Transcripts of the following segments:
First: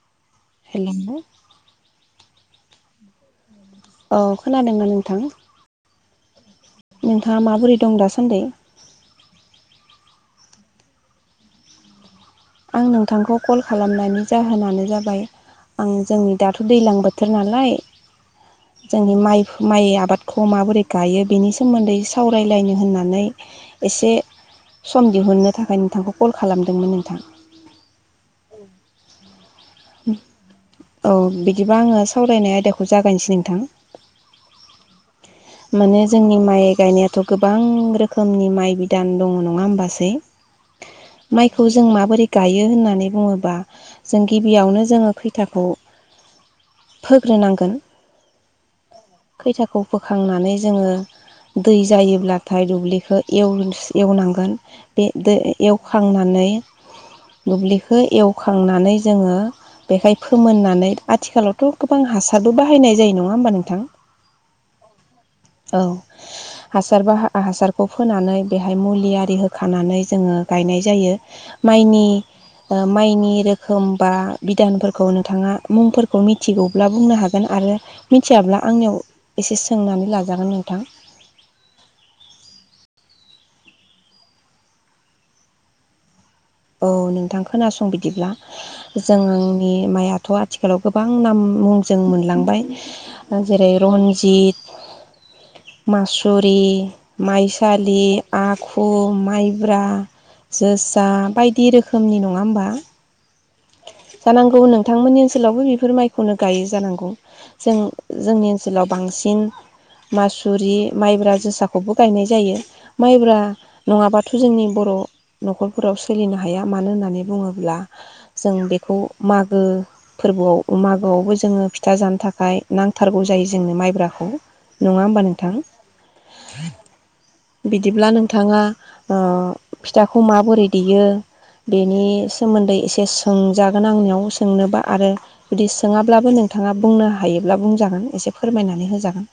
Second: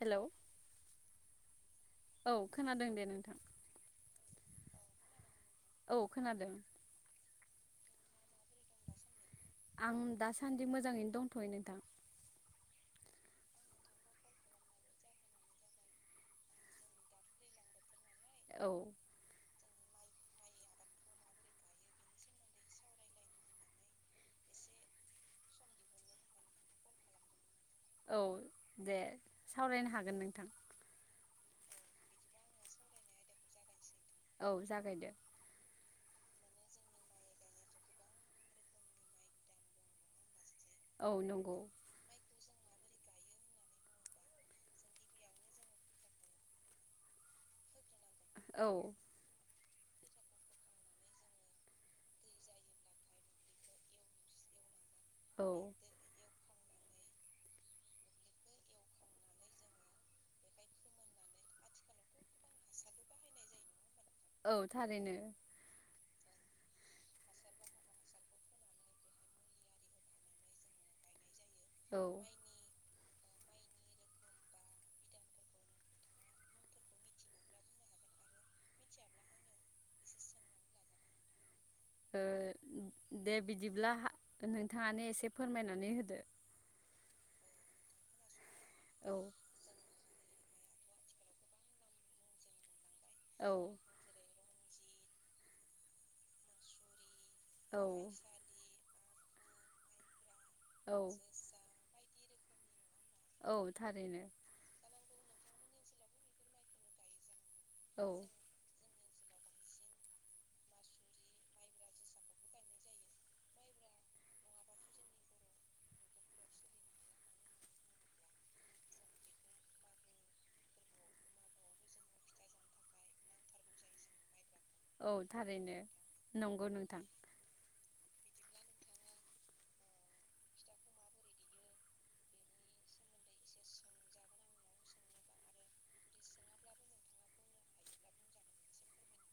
Hello hello औ खोनादों दे नोंथां औ खोनादोंना नोंथां? औ खोनादों। नोंथाङा माबोरै दं दासान्दि? आं दासान्दि मोजाङैनो दंथयो नोंथां। आं नोंथांखौ कल खालामनायनि जाहोनानो जाबाय आं जोंनि दाथ दैलां बोथोर नालाय। औ जोंनि माइ माइ आबादखौ माबोरै गायो बेनि सोमोन्दै सावरायलायनो होननानै इसे सम दिहुननो थाखाय नोंथांखौ कल खालामदोंमोन नोंथां। औ दे सावरायनो हागोन नोंथां। दिबा आङो सावरायनाय आयदाखौ जागायनोसै नोंथां औ जागायदो माने जोंनि माइ गायनायाथ गोबां रोखोमनि माइ बिदान दङ नङा होमबासै? औ नंगौ माइखौ जों माबोरै? गायो होननानै बुङोबा जों गिबियावनो जोङो खैथाखौ फोग्रोनांगोन। औ खैथाखौ फो खांनानै जोङो दै जायोब्लाथाय दुब्लिखौ एवस एवनांगोन बे दै औ एवखांनानै दुब्लिखौ एवखांनानै जोङो बेहाय फोमोननानै आथिखालावथ गोबां हासारबो बाहायनाय जायो नङा ओमबा नोंथां? औ थारैनो। औ हासार बा हा-हासारखौ फोनानै बेहाय मुलि आरि होखानानै जोङो गायनाय जायो। औ ओ माइनि ओ माइनि रोखोम बा बिदानफोरखौ नोंथाङा मुंफोरखौ मिथिगौब्ला बुंनो हागोन आरो मिथियाब्ला आंनियाव इसे सोंनानै लाजागोन नोंथां। ओ दे बिदिब्ला हा नोंथाङानो इसे फोरमायनानै होदो। अ' नोंथां खोनासं बिदिब्ला औ जोंनि माइ थ आथिखालाव गोबां नाम मुं जों मोनलांबाय औ जेरै रनजित [inaudible] मासुरि। औ माइसालि आख खु माइब्रा औ जोसा बायदि रोखोमनि न‌ ङा होमबा औ थारैनो जानांगौ नोंथांमोननि ओनसोलावबो बेफोर माइखौनो गायो जानांगौ। जों औ जोंनि ओनसोलाव बांसिन मासुरि माइब्रा जोसाखौबो गायनाय जायो। माइब्रा नङाबाथ' जोंनि बर नखरफोराव सोलिनो हाया मानो होननानै बुङोब्ला जों बेखौ मागो फोरबोआव मागोआवबो जोङो फिथा जानो थाखाय नांथारगौ जायो जोंनो माइब्राखौ। नङा औ होमबा नोंथां थारैनो नंगौ नोंथां बिदिब्ला नों थाङा ओ फिथाखौ माबोरै देयो बेनि सोमोन्दै एसे सोंजागोन आंनियाव सोंनोबा आरो जुदि सोङाब्लाबो नोंथाङा बुंनो हायोब्ला बुंजागोन एसे फोरमायनानै होजागोन।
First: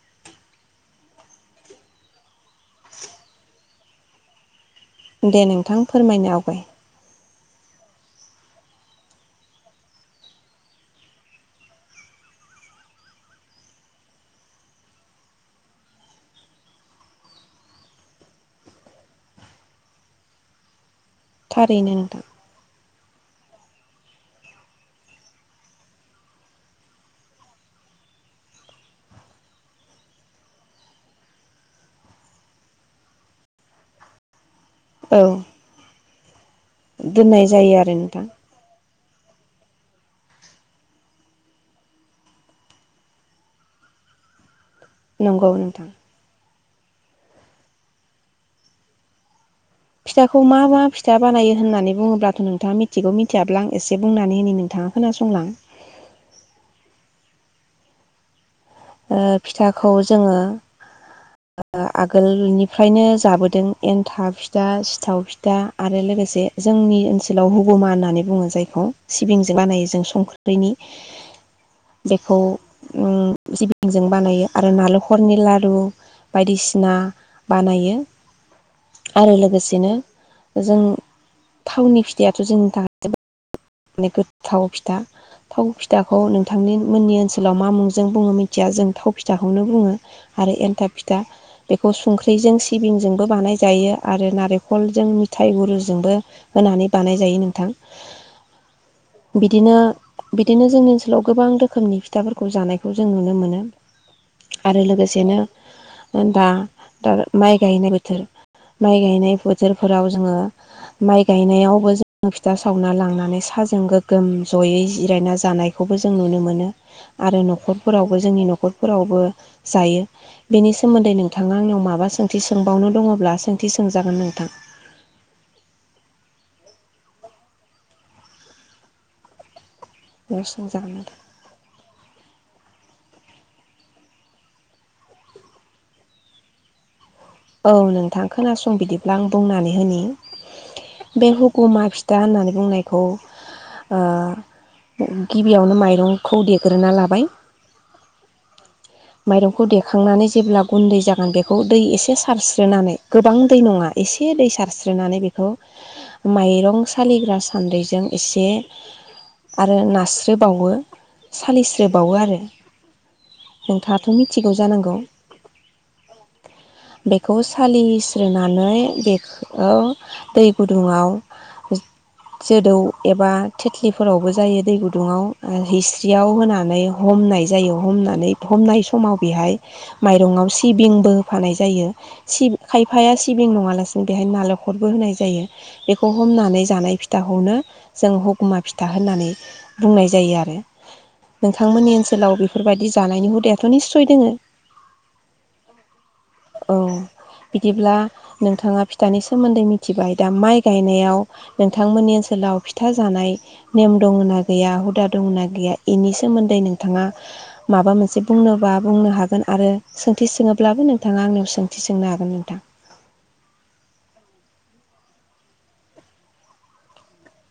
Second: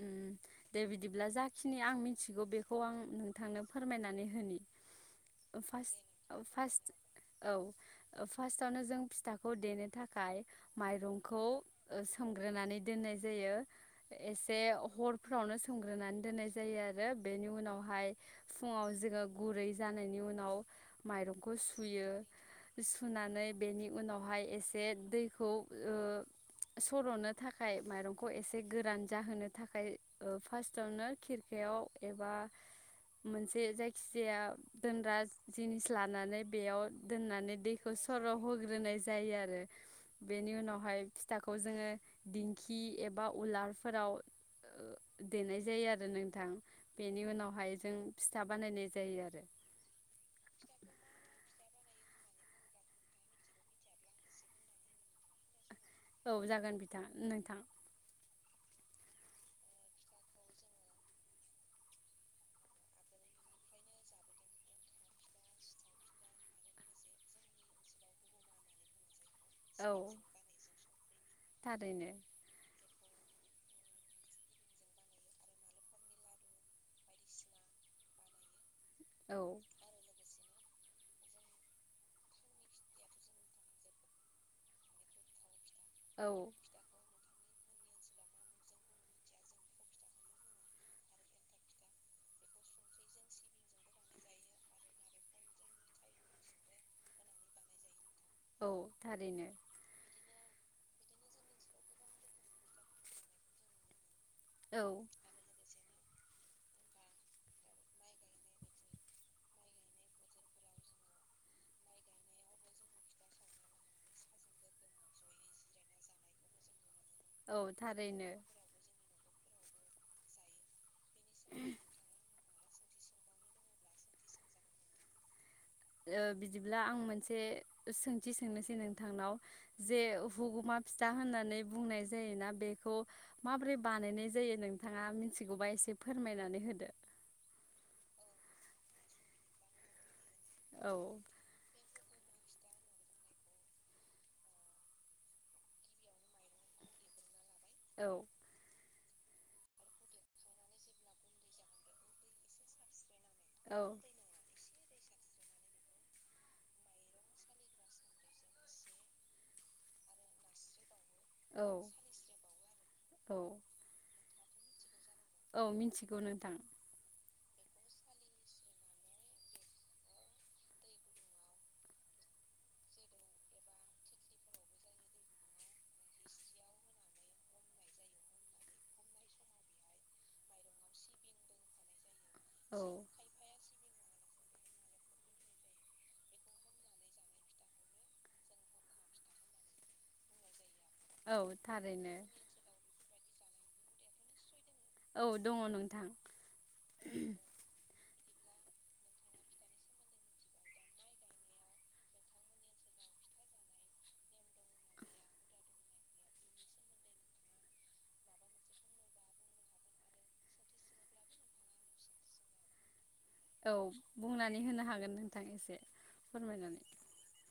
उम दे बिदिब्ला जाखिनि आं मिथिगौ बेखौ आं नोंथांनो फोरमायनानै होनि दे नोंथां फास्ट फोरमायनो आवगाय फास्ट औ फास्टआवनो जों फिथाखौ देनो थाखाय माइरंखौ ओ सोमग्रोनानै दोननाय जायो एसे हरफ्रावनो सोमग्रोनानै दोननाय जायो आरो बेनि उनावहाय फुङाव जोङो गुरै जानायनि उनाव माइरंखो थारैनो सुयो। नोंथां सुनानै बेनि उनावहाय एसे दैखौ ओ सरनो थाखाय माइरंखौ एसे गोरान जाहोनो थाखाय ओ फार्स्टआवनो खिरखायाव एबा मोनसे जायखिजाया दोनग्रा औ जिनिस ला नानै बेयाव दोननाय दोननानै जायो आरो दैखौ नोंथां सर होग्रोनाय जायो आरो बेनि उनावहाय फिथाखौ जोङो दिंखि एबा उलार फोराव ओ नंगौ देनाय नोंथां जायो आरो नोंथां बेनि उनावहाय जों फिथा बानायनाय जायो आरो फिथाखौ मा मा फिथा बानायो होननानै बुङोब्लाथ' नोंथाङा मिथिगौ मिथियाब्ला आं एसे बुंनानै होनि नोंथाङा खोनासंलां औ जागोन बिथां नोंथां ओ फिथाखौ जोङो। ओ आगोलनिफ्रायनो जाबोदों एन्थाब फिथा, सिथाव फिथा आरो लोगोसे जोंनि ओनसोलाव हुगुमा होननानै बुङो जायखौ सिबिंजों बानायो औ जों संख्रैनि थारैनो बेखौ उम जिबिंजों बानायो आरो नालेखरनि लारु। बायदिसिना बानायो। आरो औ लोगोसेनो। जों थावनि फिथायाथ जोंनि थाखाय। माने गोथाव फिथा। थाव फिथाखौ औ नोंथांनि मोननि ओनसोलाव। लाव मा मुंजों बुङो मिथिया जों थाव फिथाखौनो बुङो आरो एन्थाब फिथा बेखौ संख्रैजों सिबिंजोंबो बानाय जायो आरो नारेखलजों मिथाय गुरुजोंबो होनानै बानाय जायो नोंथां। औ थारैनो। बिदिनो बिदिनो जोंनि ओनसोलाव गोबां रोखोमनि फिथाफोरखौ जानायखौ जों नुनो मोनो। आरो औ लोगोसेनो। दा-दा माइ गायनाय बोथोर माइ गायनाय बोथोरफोराव जोङो माइ गायनायावबो जोङो फिथा सावना लांनानै। साजों गोगोम जयै जिरायना जानायखौबो जों नुनो मोनो। आरो औ नखरफोरावबो थारैनो जोंनि नखरफोरावबो। जायो बेनि सोमोन्दै नोंथाङा आंनियाव माबा सोंथि सोंबावनो दङब्ला सोंथि सोंजागोन नोंथां। ओ बिदिब्ला आं मोनसे सोंथि सोंनोसै नोंथांनाव। जे हुगुमा फिथा होननानै बुंनाय जायोना बेखौ। माबोरै बानायनाय जायो नोंथाङा मिथिगौबा एसे फोरमायनानै होदो। औ नोंथां खोनासं बिदिब्ला आं बुंनानै होनि। औ बे हुकुमा फि। दा होननानै बुंनायखौ ओ गिबियावनो माइरंखौ देग्रोना लाबाय। औ। माइरंखौ देखांनानै जेब्ला गुन्दै जागोन बेखौ दै एसे स। सारस्रोनानै। गोबां दै औ नङा एसे दै सारस्रि सस्रोनानै बेखौ माइरं सालिग्रा सान्द्रिजों एसे आरो नास्रोबावो औ सालिस्रोबावो आरो औ नोंथाङाथ मि थिगाव जानांगौ औ मिथिगौ नोंथां। बेखौ सालिस्रोनानै बेखौ दै गुदुङाव जोदौ एबा थेथ्लिफोरावबो जायो दै गुदुङाव जिस्रियाव होनानै हमनाय जायो हमनानै हमनाय समाव बेहाय माइरंआव सिबिंबो होफानाय जायो। सि औ खायफाया सिबिं नङालासे। जों बेहायनो नालेंखरबो होनाय जायो बेखौ हमनानै जानाय फिथाखौनो जों हगुमा फिथा होननानै बुंनाय जायो आरो। औ नोंथांमोननि थारैनो ओनसोलाव बेफोरबादि। जानायनि हुदायाथ निस्सय दोङो। औ दङ नोंथां। औ बिदिब्ला। नोंथाङा फिथानि सोमोन्दै मिथिबाय दा माइ गायनायाव नोंथांमोननि ओनसोलाव फिथा जानाय नेम दङ ना गैया हुदा दङ ना गैया एनि सोमोन्दै नोंथाङा माबा मोनसे बुंनोबा बुंनो हागोन आरो सोंथि सोङोब्लाबो नोंथाङा आंनो। सोंथि सोंनो हागोन नोंथां। औ बुंनानै होनो हागोन नोंथां एसे फोरमायनानै।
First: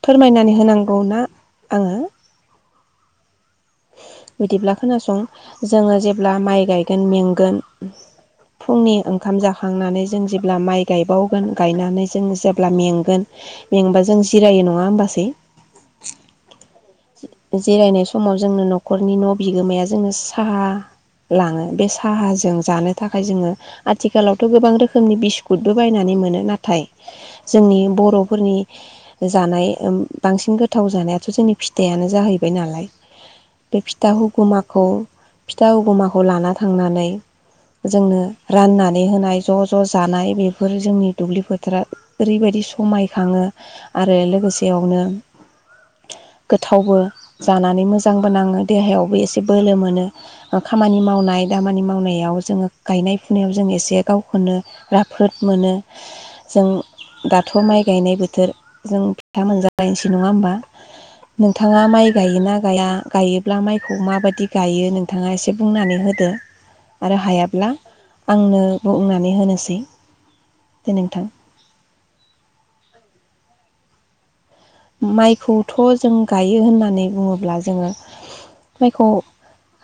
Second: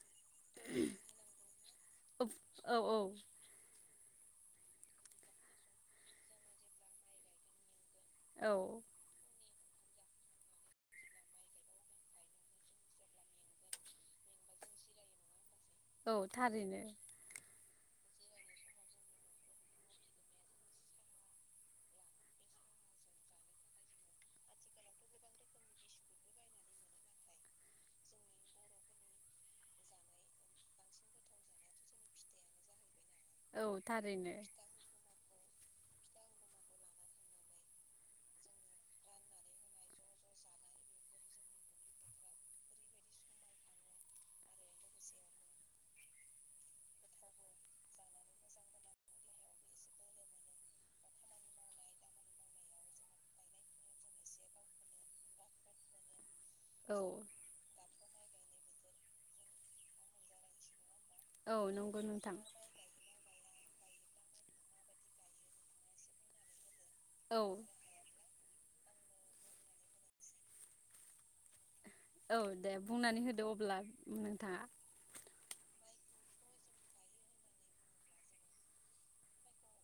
फोरमायनानै होनांगौ ना आङो औ औ बिदिब्ला खोनासं जोङो जेब्ला माइ गायगोन मेंगोन औ फुंनि ओंखाम जा खांनानै जों जेब्ला माइ गायबावगोन गायनानै जों जेब्ला मेंगोन मेंबा जों जिरायो नङा होमबासै औ थारैनो जिरायनाय समाव जोंनो न'खरनि न' बिगोमाया जोङो साहा लाङो बे साहाजों जानो थाखाय जोङो आथिखालावथ' गोबां रोखोमनि बिस्कुटबो बायनानै मोनो नाथाय जोंनि बर'फोरनि जानाय ओम बांसिन गोथाव जानायाथ' जोंनि फिथायानो जाहैबाय नालाय औ बे फिथा थारैनो हुगुमाखौ फिथा हुगुमाखौ लाना थांनानै जोंनो राननानै होनाय ज' ज' जानाय बेफोर जोंनि दुब्लि फोथारा ओरैबायदि समाय खाङो आरो लोगोसेयावनो गोथावबो जानानै नै मोजांबो नाङो देहायावबो एसे बोलो मोनो ओ खामानि मावनाय दामानि मावनायाव जोङो गायनाय फुनायाव जों एसे गावखौनो राफोद मोनो। जों औ दाथ' माइ गायनाय बोथोर जों फिथा मोनजालायनोसै नङा होमबा औ नोंथाङा नंगौ माइ नोंथां गायोना? या गायोब्ला माइखौ माबादि गायो नोंथाङा एसे बुंनानै होदो आरो औ हायाब्ला आंनो बुंनानै होनोसै दे नोंथां औ दे बुंनानै होदो अब्ला नोंथाङा माइखौथ' जों गायो होननानै बुङोब्ला जोङो माइखौ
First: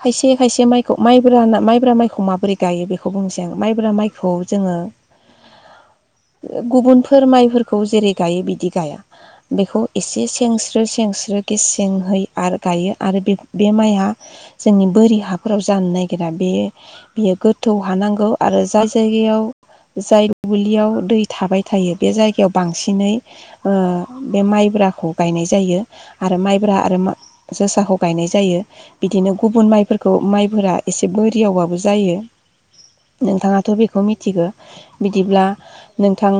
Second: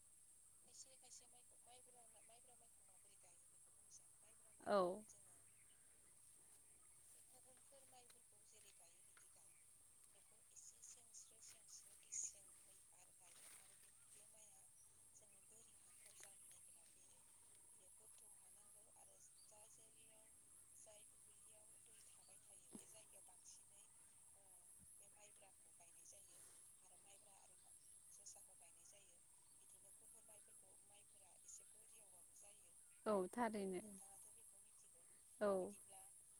खायसे खायसे माइखौ माइब्रा होनना माइब्रा माइखौ माबोरै गायो बेखौ बुंनोसै आं माइब्रा माइ खौ जोङो औ गुबुनफोर माइफोरखौ जेरै- गायो बिदि गाया बेखौ एसे सेंस्रो सेंस्रो गेसेंहै आरो गायो आरो बे माइआ जोंनि बोरि हाफोराव जानो नागिरा बे बेयो गोथौ हानांगौ आरो जाय जायगायाव जाय दुबलियाव दै थाबाय थायो बे जायगायाव बांसिनै ओ बे माइब्राखौ गायनाय जायो आरो माइब्रा आरो जोसाखौ गायनाय जायो बिदिनो गुबुन माइफोरखौ माइफोरा एसे बोरियावबाबो जायो। औ नोंथाङाथ' थारैनो बेखौ मिथिगौ बिदिब्ला औ नोंथां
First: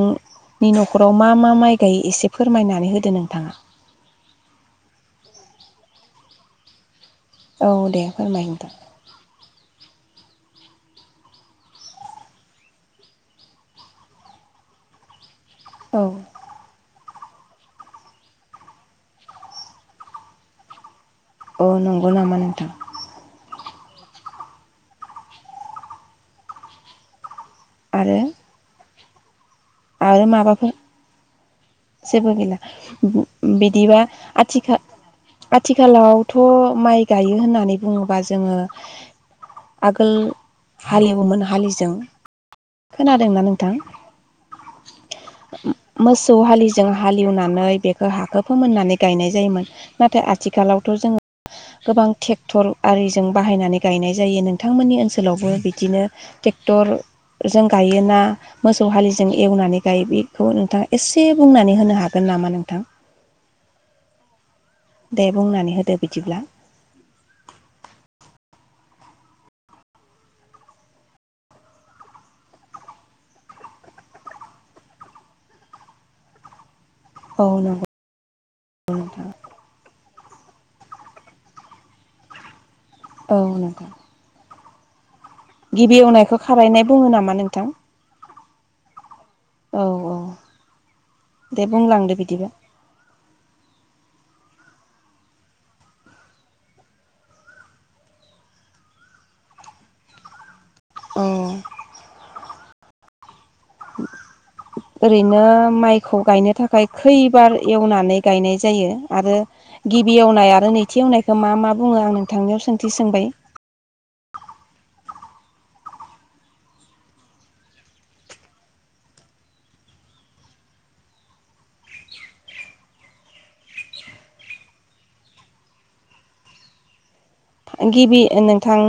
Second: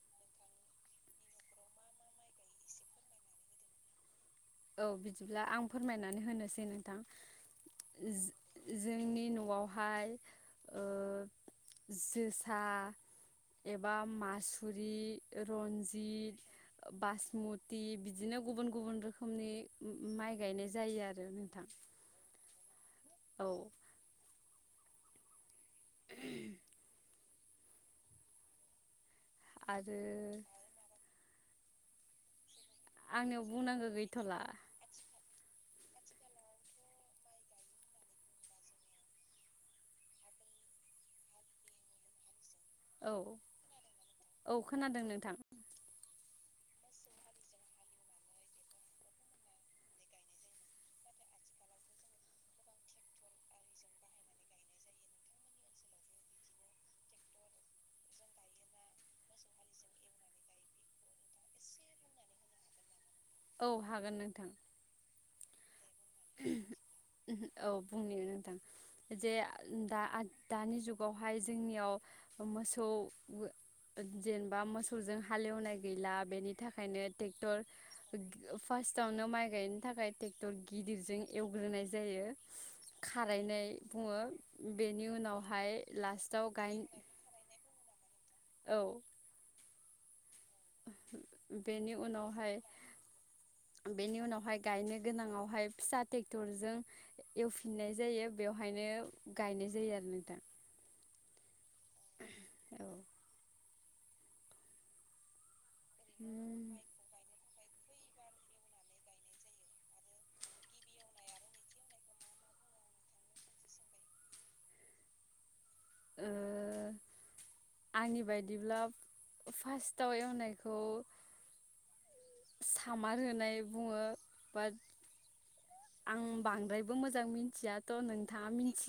नि न'खराव मा मा माइ गायो एसे फोरमायनानै होदो नोंथाङा औ बिदिब्ला आं फोरमायनानै होनोसै नोंथां औ दे फोरमाय नोंथां जोंनि न'आवहाय ओ जोसा एबा मासुरि औ रन्जित बास मुति बिदिनो गुबुन गुबुन रो खोमनि माइ गायनाय जायो आरो नोंथां अ नंगौ नामा नोंथां औ आरो आरो जेबो गैला आंनियाव बुंनांगौ बिदिबा गैथ'ला आथिखा आथिखालावथ माइ गायो होननानै बुङोबा जोङो आगोल हालेवोमोन हालिजों। औ खोनादोंना नोंथां औ खोनादों नोंथां मोस सौवालिस जों हालेवनानै बेखौ हाखो फोमोननानै गायनाय जायोमोन नाथाय आथिखालावथ जों गोबां ट्रेक्टर आरिजों बाहायनानै गायनाय जायो नोंथांमोननि ओनसोलावबो बिदिनो ट्रेक्टरजों गायोना मोसौ हालिजों एवनानै गायो बेखौ नोंथाङा एसे बुंनानै होनो हागोन नामा नोंथां? औ हागोन नोंथां। दे बुंनानै होदो। बिदिब्ला औ बुंनि नोंथां। जे दा दानि जुगावहाय जोंनियाव मोसौ जेनेबा मोसौजों हालेवनाय गैला बेनि थाखा खायनो औ टेक्टर नंगौ फास्टावनो माइ गायनो थाखाय। [unintelligible] गिदिरजों एवग्रोनाय जायो। औ खारायनाय नंगौ बुङो। बेनि उनाव गिबि एवनायखौ खारानाय बुङो नामा नोंथां? औ। अ अ। बेनि उनावहाय बेनि उनावहाय। गायनो गोनाङावहाय फिसा ट्रेक्टरजों एवफिननाय जायो बेवहायनो गायनाय जायो आरो [unintelligible] औ। औ। ओरैनो माइखौ गायनो थाखाय खैबार एवनानै गायनाय जायो आरो गिबि एवनाय आरो नैथि एवनायखौ मा मा बुङो आं नोंथांनियाव सोंथि सोंबाय। ओ आंनि बायदिब्ला फार्स्टआव एवनायखौ सामार होनाय बुङो बाट आं बांद्रायबो मो गिबि नोंथां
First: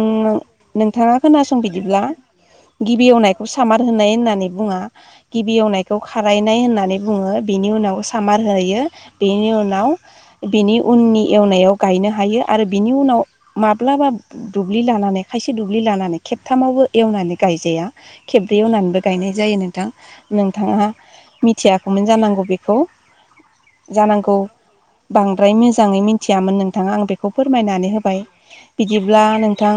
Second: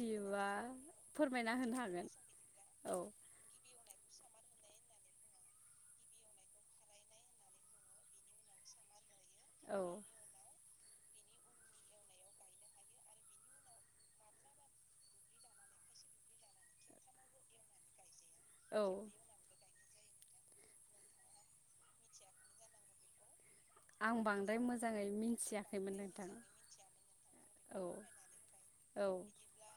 नोंथाङा फोरमायना खोनासं होनो बिदिब्ला हागोन औ गिबि एवनायखौ सामा होनाय होननानै बुङा गिबि एवनायखौ खारायनाय होननानै बुङो बिनि उनाव सामार होयो। बेनि औ उनाव बिनि उननि एवनायाव गायनो हायो आरो बिनि उनाव माब्लाबा दुब्लि लानानै खायसे दुब्लि लानानै खेबथामावबो एवनानै गायजाया खेब्रै औ एवनानैबो गायनाय जायो नों थां नोंथाङा मिथियाखैमोन जानांगौ बेखौ। आं जानांगौ बांद्राय मोजाङै बांद्राय मिथियाखैमोन मोजाङै नोंथां मिथियामोन नोंथाङा आं बेखौ औ फोरमायनानै होबाय। औ बिदिब्ला नोंथां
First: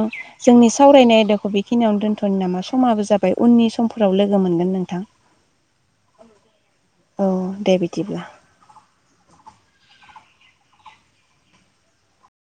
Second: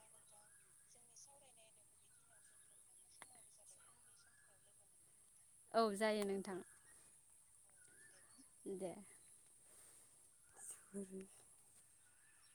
जोंनि सावरायनाय आयदाखौ बेखिनियावनो दोन्थनो नामा समाबो जाबाय उननि समफोराव लोगो मोनगोन नोंथां। औ जायो नोंथां। औ दे बिदिब्ला दे [unintelligible]